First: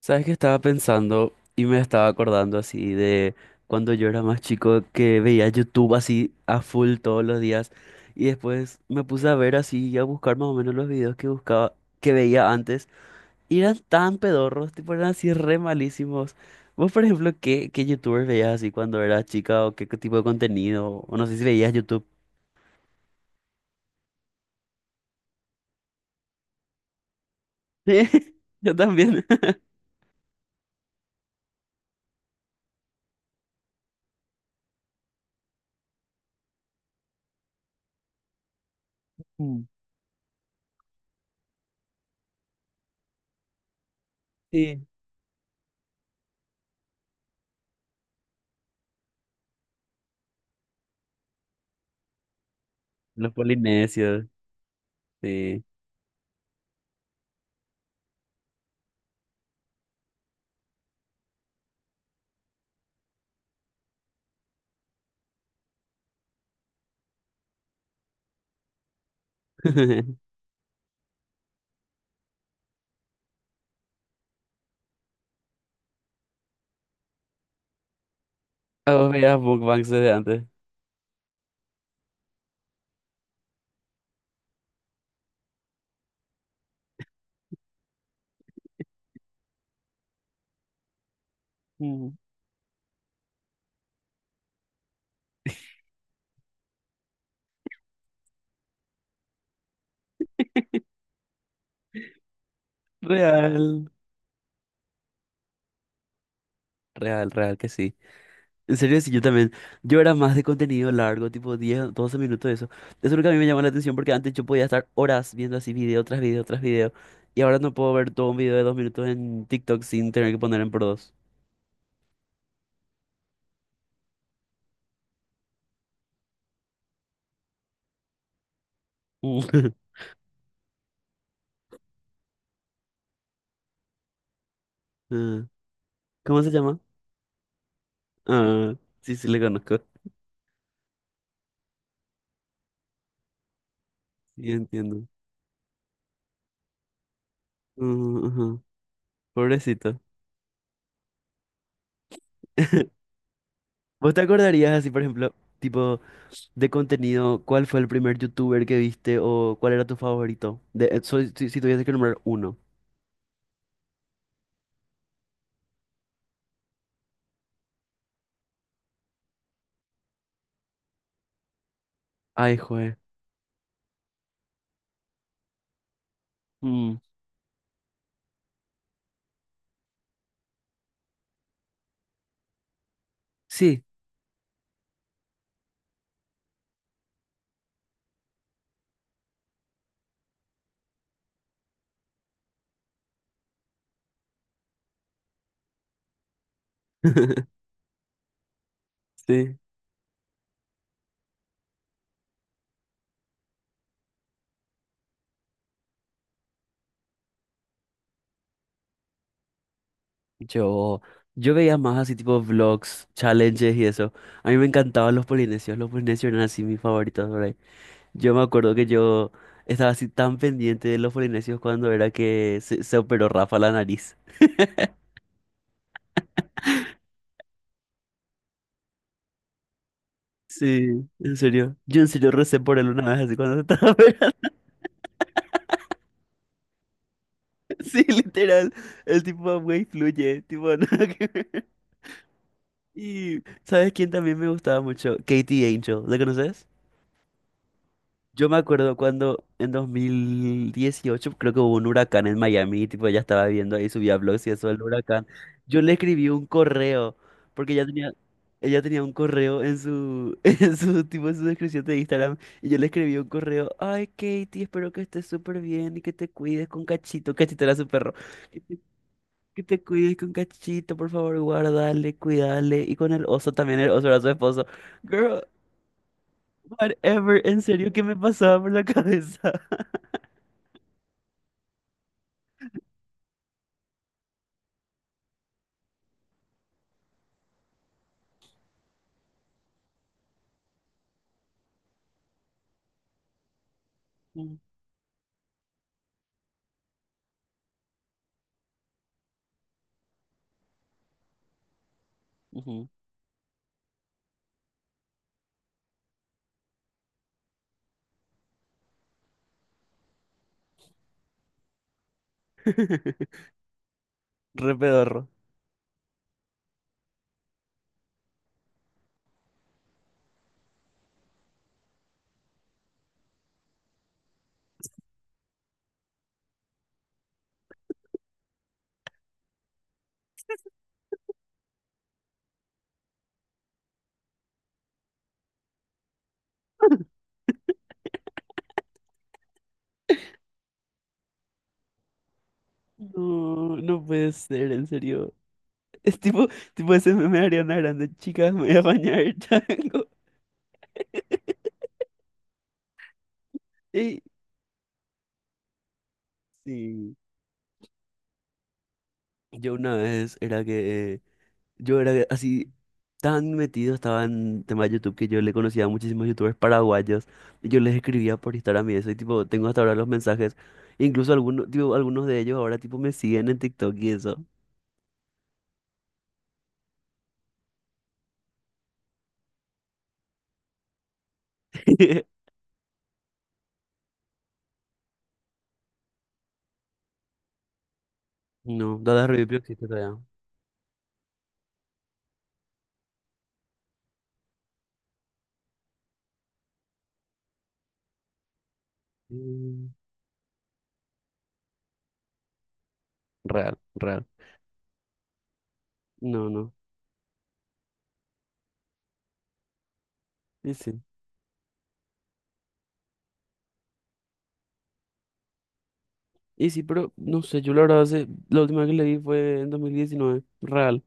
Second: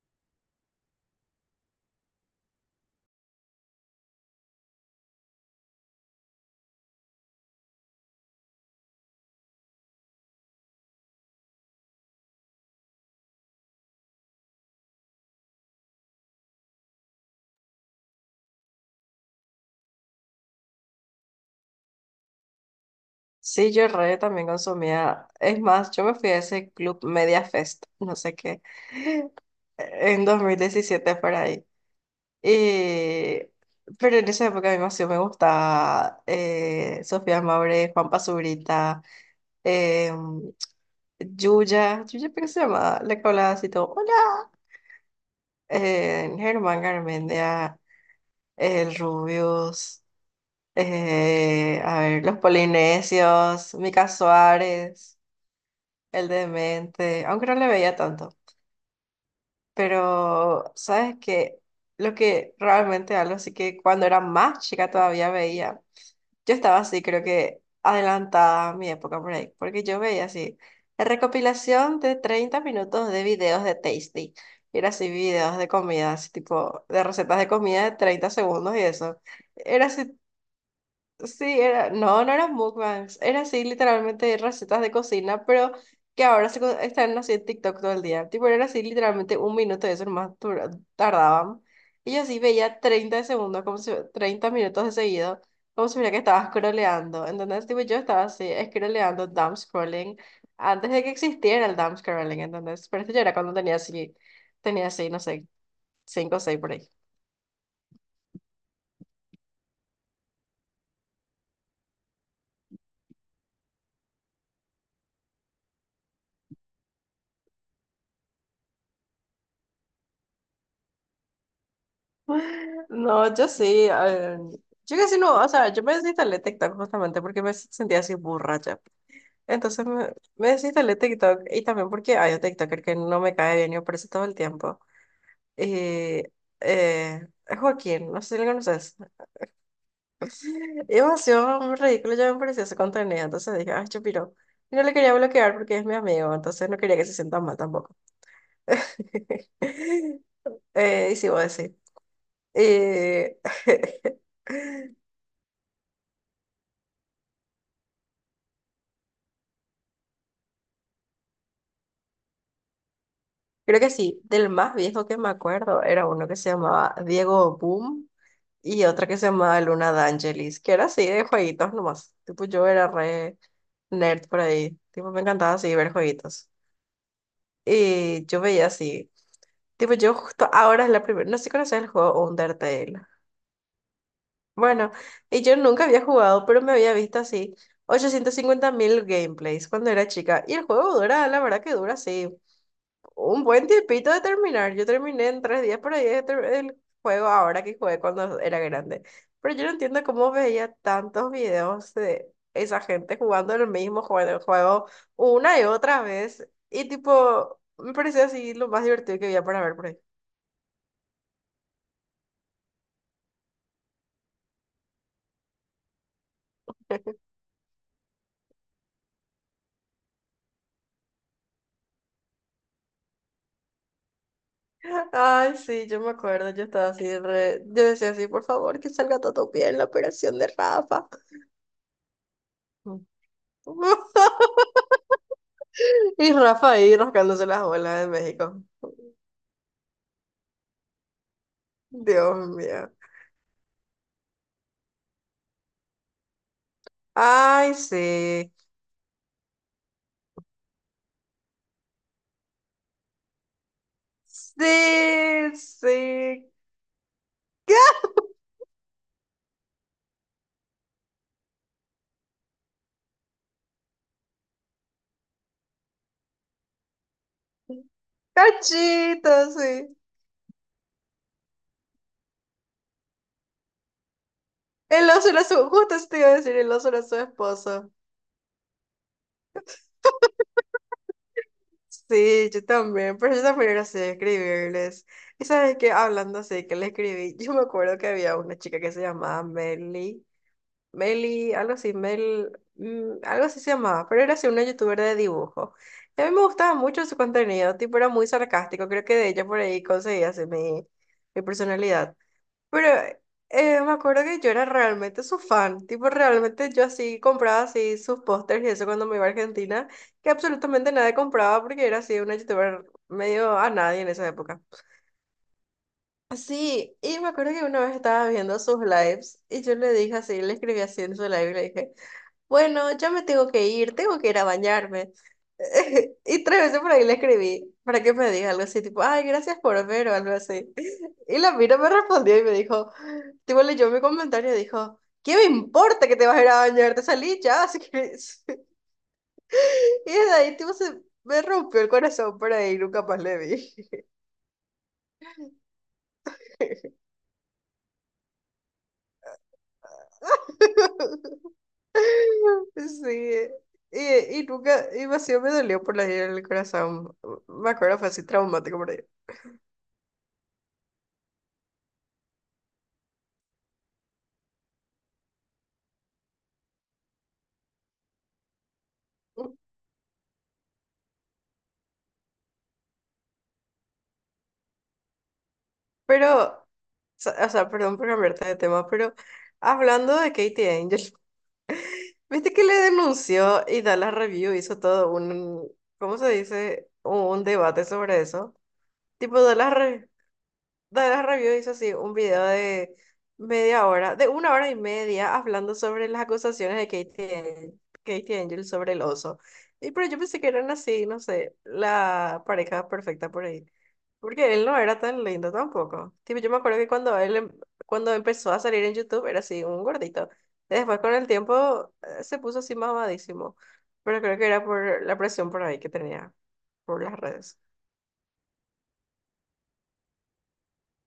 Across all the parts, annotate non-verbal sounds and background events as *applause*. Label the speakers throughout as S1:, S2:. S1: ¿Sabes qué estaba pensando y me estaba acordando así de cuando yo era más chico que veía YouTube así a full todos los días y después me puse a ver así y a buscar más o menos los videos que buscaba, que veía antes y eran tan pedorros, tipo eran así re malísimos. Vos, por ejemplo, ¿qué YouTubers veías así cuando eras chica o qué tipo de contenido? O no sé si veías YouTube.
S2: Sí, yo re también consumía. Es más, yo me fui a ese club Media Fest, no sé
S1: *laughs*
S2: qué,
S1: Yo también. *laughs*
S2: en 2017 por ahí. Y... Pero en esa época a mí más sí me gustaba Sofía Maure, Juan Pazurita,
S1: Mm.
S2: eh, Yuya, Yuya, ¿pero qué se llama? La que hablaba así todo, hola,
S1: Sí.
S2: Germán Garmendia, el Rubius, a ver, los
S1: Los
S2: Polinesios, Mica
S1: polinesios,
S2: Suárez.
S1: sí.
S2: El demente, aunque no le veía tanto, pero sabes que lo que realmente algo así que cuando era más chica todavía veía, yo estaba así, creo que adelantada a mi época por ahí, porque yo veía
S1: *laughs*
S2: así, la recopilación de 30 minutos de videos de Tasty, y era así videos de comida, así tipo de recetas de comida de 30 segundos y
S1: ¿A vos
S2: eso,
S1: veías
S2: era
S1: mukbangs desde
S2: así.
S1: antes?
S2: Sí, era, no, no eran mukbangs, era así literalmente recetas de cocina, pero que ahora están así en TikTok todo el día. Tipo, era así literalmente un minuto de eso nomás tardaban. Y yo así veía 30 de segundos, como si, 30 minutos de seguido, como si mira que estaba scrolleando. Entonces, tipo, yo estaba así scrolleando, dumb scrolling, antes de que existiera el dumb scrolling, entonces, pero esto ya era cuando
S1: Real,
S2: tenía así, no sé, 5 o 6 por ahí.
S1: Real que sí. En serio, sí, yo también. Yo era más de contenido largo, tipo 10, 12 minutos, eso. Eso es lo que a mí me llama la atención porque antes yo podía estar horas viendo así video tras video tras video. Y ahora no puedo ver todo un video de dos minutos en TikTok sin tener que poner en por dos.
S2: No, yo sí. eh, yo casi no, o sea, yo me desinstalé TikTok justamente porque me sentía así borracha.
S1: Mm.
S2: Entonces
S1: *laughs*
S2: me desinstalé TikTok y también porque hay un TikToker que no me cae bien y me aparece todo el tiempo.
S1: Ah,
S2: Y
S1: ¿cómo se llama?
S2: eh, es Joaquín, no sé si lo
S1: Ah,
S2: conoces.
S1: sí, sí, le conozco.
S2: Y demasiado ridículo, ya me parecía ese contenido. Entonces dije, ay, chupiro.
S1: Sí,
S2: Y no le
S1: entiendo.
S2: quería bloquear porque es mi amigo, entonces no quería que se sienta mal tampoco.
S1: Mm, ujú.
S2: *laughs*
S1: Pobrecito.
S2: Y sí, voy a decir.
S1: *laughs*
S2: Eh,
S1: ¿Vos te
S2: *laughs*
S1: acordarías así, por ejemplo, tipo? De contenido, ¿cuál fue el primer youtuber que viste o cuál era tu favorito? De, soy- si tuviese que nombrar uno.
S2: Creo que sí, del más viejo que me acuerdo era uno que se llamaba Diego Boom y otro que se llamaba Luna D'Angelis, que era así de jueguitos nomás. Tipo,
S1: Ay,
S2: yo era
S1: joder.
S2: re nerd por ahí. Tipo, me encantaba así ver jueguitos.
S1: Mm,
S2: Y yo veía así. Tipo, yo justo ahora es la primera. No sé si conoces el juego Undertale.
S1: sí.
S2: Bueno, y yo nunca había jugado, pero me había visto así 850.000 gameplays cuando era chica. Y el juego dura, la verdad que dura así. Un buen tiempito de terminar. Yo terminé en 3 días por ahí de el juego ahora
S1: *laughs*
S2: que jugué cuando era grande. Pero
S1: Sí.
S2: yo no entiendo cómo veía tantos videos de esa gente jugando el mismo juego, el juego una y otra vez. Y tipo, me parecía así lo más divertido que había para ver por ahí.
S1: Yo, yo veía más así tipo vlogs, challenges y eso. A mí me encantaban los polinesios. Los polinesios eran así mis favoritos por ahí. Yo me acuerdo que yo estaba así tan pendiente de los polinesios cuando era que se operó Rafa la nariz.
S2: *laughs* Ay, sí, yo me acuerdo, yo estaba
S1: *laughs*
S2: así, yo decía así, por favor, que salga todo bien la operación de
S1: Sí,
S2: Rafa.
S1: en serio. Yo en serio recé por él una vez así cuando se estaba *laughs* operando.
S2: *laughs* Y Rafa ahí rascándose las
S1: *laughs*
S2: bolas
S1: Sí,
S2: de México.
S1: literal. El tipo, güey, fluye. Tipo, *laughs* nada que ver.
S2: Dios mío.
S1: Y, ¿sabes quién también me gustaba mucho? Katie Angel. ¿La conoces?
S2: Ay,
S1: Yo
S2: sí.
S1: me acuerdo cuando en 2018 creo que hubo un huracán en Miami, tipo ella estaba viendo ahí, subía blogs y eso del huracán.
S2: Sí,
S1: Yo le escribí un
S2: sí.
S1: correo, porque ella tenía un correo en *laughs* en tipo, en su descripción de Instagram, y yo le escribí un correo, ay Katie, espero que estés súper bien y que te cuides con Cachito. Cachito era su perro.
S2: Cachito,
S1: Que
S2: sí.
S1: te cuides con Cachito, por favor, guardale, cuidale. Y con el oso también, el oso era su esposo.
S2: El oso
S1: Girl,
S2: era su, justo eso te iba a decir, el oso era su
S1: whatever, en
S2: esposo.
S1: serio, ¿qué me pasaba por la cabeza?
S2: Sí, yo también, pero yo también era así de escribirles. Y sabes que hablando así, que le escribí, yo me acuerdo que había una chica que se llamaba Meli, Meli, algo así, Mel, algo así se llamaba, pero era así
S1: Mm,
S2: una youtuber de dibujo. Y a mí me gustaba mucho su contenido, tipo era muy sarcástico, creo que de ella por ahí conseguí así mi, mi personalidad. Pero
S1: ujú.
S2: me acuerdo que yo era realmente su fan, tipo realmente yo así compraba así sus pósters y eso cuando me iba a Argentina, que absolutamente nadie compraba porque era así una youtuber
S1: *laughs*
S2: medio a nadie en esa época.
S1: Re pedorro.
S2: Sí, y me acuerdo que una vez estaba viendo sus lives y yo le dije así, le escribí así en su live y le dije, bueno, ya me tengo que ir a bañarme. *laughs* Y 3 veces por ahí le escribí para que me diga algo así, tipo, ay, gracias por ver o algo así. Y la mina me respondió y me dijo, tipo, leyó mi comentario y dijo, ¿qué me importa que te vas a ir a bañar? Te salí ya, si querés. *laughs* Y de ahí, tipo, se me rompió el corazón por ahí, nunca más le vi.
S1: No, no puede ser, en serio. Es tipo, tipo
S2: *laughs*
S1: ese meme de Ariana Grande, chicas, me voy a bañar, chango. *laughs*
S2: Sí,
S1: Y
S2: y, y nunca, y vacío me dolió por la herida en el
S1: sí.
S2: corazón. Me acuerdo, fue así traumático por ahí.
S1: Yo una vez era que yo era así tan metido, estaba en tema de YouTube, que yo le conocía a muchísimos YouTubers paraguayos y yo les escribía por Instagram y eso y tipo, tengo hasta ahora los mensajes. Incluso algunos, tipo, algunos de ellos ahora tipo me siguen en TikTok y eso.
S2: Pero, o sea, perdón por cambiarte de tema, pero hablando de Katie Angel,
S1: *laughs*
S2: viste que le denunció y Dallas Review hizo todo un, ¿cómo se dice? Un debate sobre eso.
S1: No, Dada
S2: Tipo,
S1: Revipio
S2: Dallas,
S1: existe todavía.
S2: De la Review hizo así un video de media hora, de una hora y media, hablando sobre las acusaciones de Katie, Katie Angel sobre el oso.
S1: Mm,
S2: Y pero yo pensé que eran así, no sé, la pareja perfecta por ahí.
S1: real, real.
S2: Porque él no era tan lindo tampoco. Tipo,
S1: No,
S2: yo me
S1: no.
S2: acuerdo que cuando él cuando empezó a salir en YouTube era así, un gordito.
S1: Y
S2: Después
S1: sí.
S2: con el tiempo se puso así mamadísimo. Pero creo que era por la presión por ahí que tenía,
S1: Y sí,
S2: por
S1: pero
S2: las
S1: no
S2: redes.
S1: sé, yo la verdad hace- la última vez que le vi fue en dos mil diecinueve. Real.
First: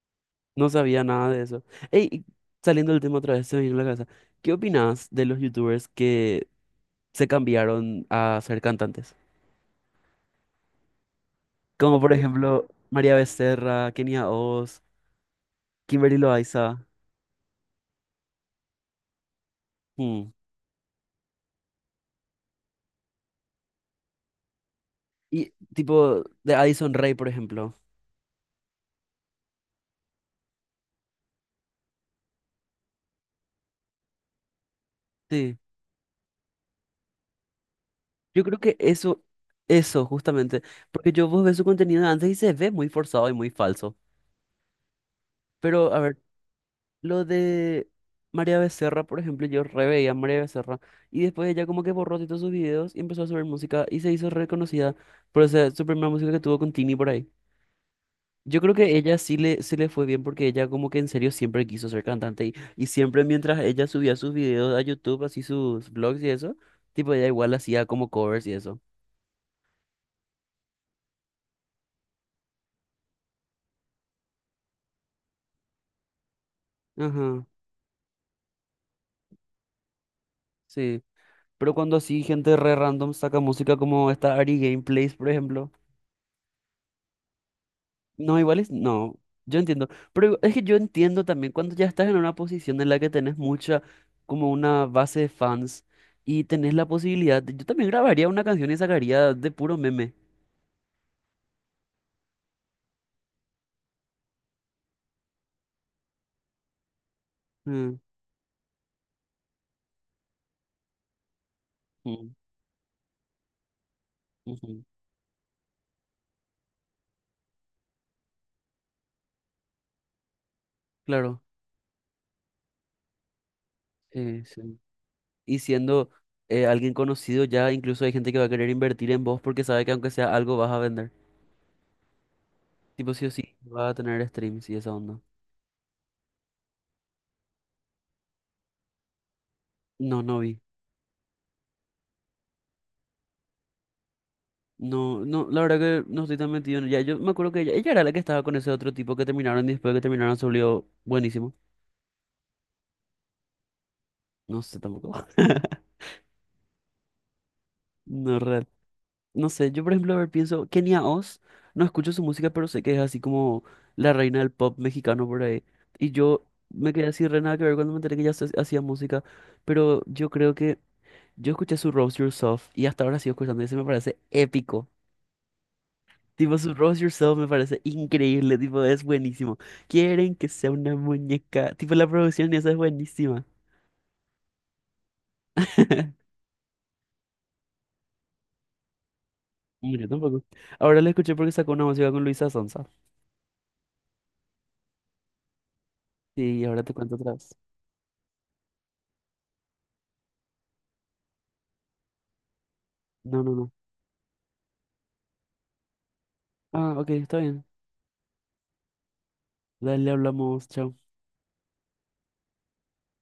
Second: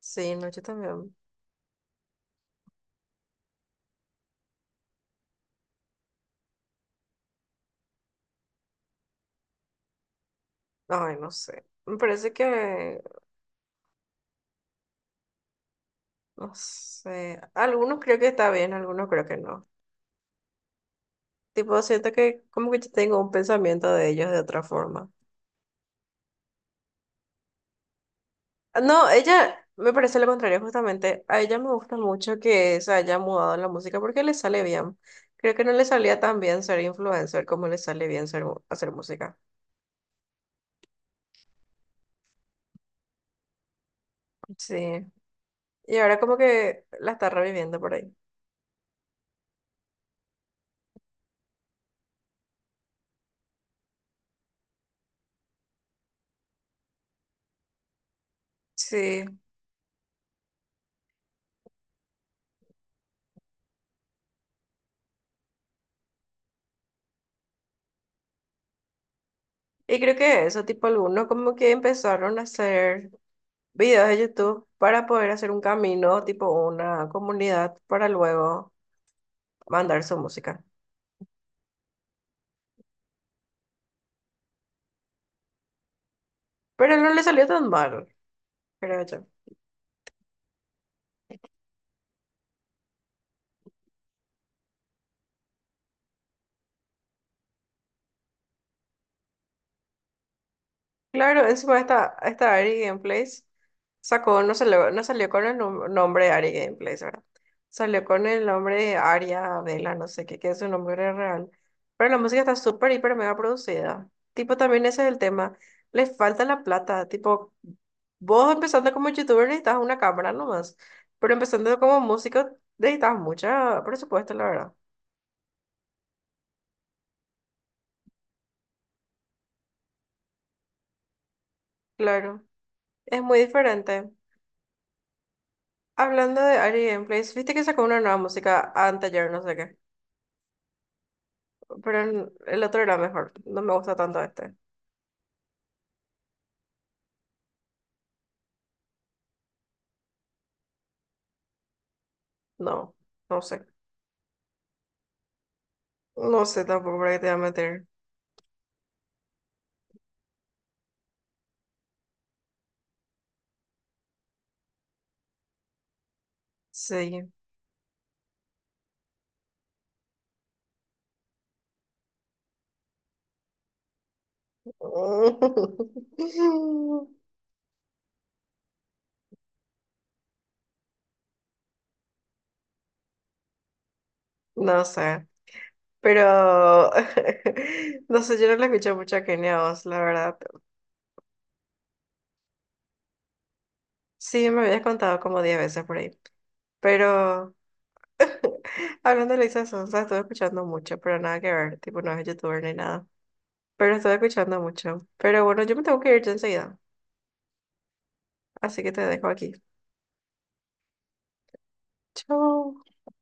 S2: Sí, no, yo
S1: No sabía
S2: también.
S1: nada de eso. Ey, y saliendo del tema otra vez, se me vino a la cabeza. ¿Qué opinas de los youtubers que se cambiaron a ser cantantes?
S2: Ay, no sé. Me
S1: Como por
S2: parece
S1: ejemplo
S2: que,
S1: María Becerra, Kenia Oz, Kimberly
S2: no
S1: Loaiza.
S2: sé. Algunos creo que está bien, algunos creo que no.
S1: Mm.
S2: Tipo, siento que como que yo tengo un pensamiento de ellos de otra forma.
S1: Y tipo de Addison Rae, por ejemplo.
S2: Ah, no, ella me parece lo contrario, justamente. A ella me gusta mucho que se haya mudado en la música porque le sale bien. Creo
S1: Sí.
S2: que no le salía tan bien ser influencer como le sale bien
S1: Yo
S2: ser,
S1: creo que
S2: hacer música.
S1: eso justamente. Porque yo vos ves su contenido de antes y se ve muy forzado y muy falso.
S2: Sí.
S1: Pero
S2: Y
S1: a ver,
S2: ahora como que la
S1: lo
S2: está reviviendo
S1: de
S2: por ahí.
S1: María Becerra, por ejemplo, yo re veía a María Becerra. Y después ella como que borró todos sus videos y empezó a subir música y se hizo reconocida por esa, su primera música que tuvo con Tini por ahí. Yo creo que ella
S2: Sí.
S1: sí le fue bien porque ella como que en serio siempre quiso ser cantante y siempre mientras ella subía sus videos a YouTube, así sus vlogs y eso, tipo ella igual hacía como covers y eso.
S2: Y creo que eso, tipo, algunos como que empezaron a hacer videos de YouTube para poder hacer un camino, tipo una
S1: Ajá,
S2: comunidad, para luego mandar su música.
S1: sí. Pero cuando así gente re random saca música como esta Ari Gameplays, por ejemplo.
S2: Pero no le salió tan mal,
S1: No, igual es,
S2: creo
S1: no,
S2: yo.
S1: yo entiendo. Pero es que yo entiendo también cuando ya estás en una posición en la que tenés mucha, como una base de fans y tenés la posibilidad, de- yo también grabaría una canción y sacaría de puro meme.
S2: Claro, encima esta Ari Gameplays sacó, no salió con el nombre Ari Gameplays, ¿verdad?
S1: Mm,
S2: Salió con el nombre Aria Vela, no sé qué, que es su nombre real. Pero la
S1: mm,
S2: música está súper, hiper, mega producida. Tipo,
S1: ujú.
S2: también ese es el tema. Le falta la plata. Tipo, vos empezando como youtuber necesitas una cámara nomás. Pero
S1: Claro,
S2: empezando como músico necesitas mucha presupuesto, la verdad.
S1: sí. Y siendo alguien conocido, ya incluso hay gente que va a querer invertir en vos porque sabe que aunque sea algo vas a vender.
S2: Claro,
S1: Tipo,
S2: es
S1: sí o
S2: muy
S1: sí, va a
S2: diferente.
S1: tener streams y esa onda.
S2: Hablando de Ari Gameplays, viste que sacó una nueva música anteayer, no sé qué.
S1: No, no vi.
S2: Pero el otro era mejor. No me gusta tanto este.
S1: No, no, la verdad que no estoy tan metido en ella. Yo me acuerdo que ella era la que estaba con ese otro tipo que terminaron y después de que terminaron se volvió buenísimo.
S2: No, no sé.
S1: No sé tampoco. *laughs*
S2: No sé tampoco para qué te voy a meter.
S1: No, real. No sé, yo por ejemplo, a ver, pienso, Kenia Oz, no escucho su música, pero sé que es así como la reina del pop mexicano por ahí. Y yo me quedé así
S2: Sí.
S1: re nada que ver cuando me enteré que ella hace- hacía música, pero yo creo que yo escuché su Rose Yourself y hasta ahora sigo escuchando y ese me parece épico. Tipo, su Rose
S2: *laughs*
S1: Yourself me parece increíble, tipo, es buenísimo. Quieren que sea una muñeca, tipo, la producción esa es buenísima.
S2: No sé.
S1: *laughs*
S2: Pero *laughs* no sé, yo no le escuché mucho a Kenia Oz, la
S1: Mira,
S2: verdad.
S1: tampoco. Ahora la escuché porque sacó una música con Luisa Sonza.
S2: Sí, me habías contado como 10 veces por ahí.
S1: Sí, ahora te cuento otra vez.
S2: Pero *laughs* hablando de Lisa Sonsa, estuve escuchando mucho, pero nada que ver. Tipo, no es youtuber ni nada.
S1: No, no, no.
S2: Pero estuve escuchando mucho. Pero bueno, yo me tengo que ir ya enseguida.
S1: Ah, ok, está bien.
S2: Así que te dejo aquí.
S1: Dale, hablamos, chao.
S2: Chao.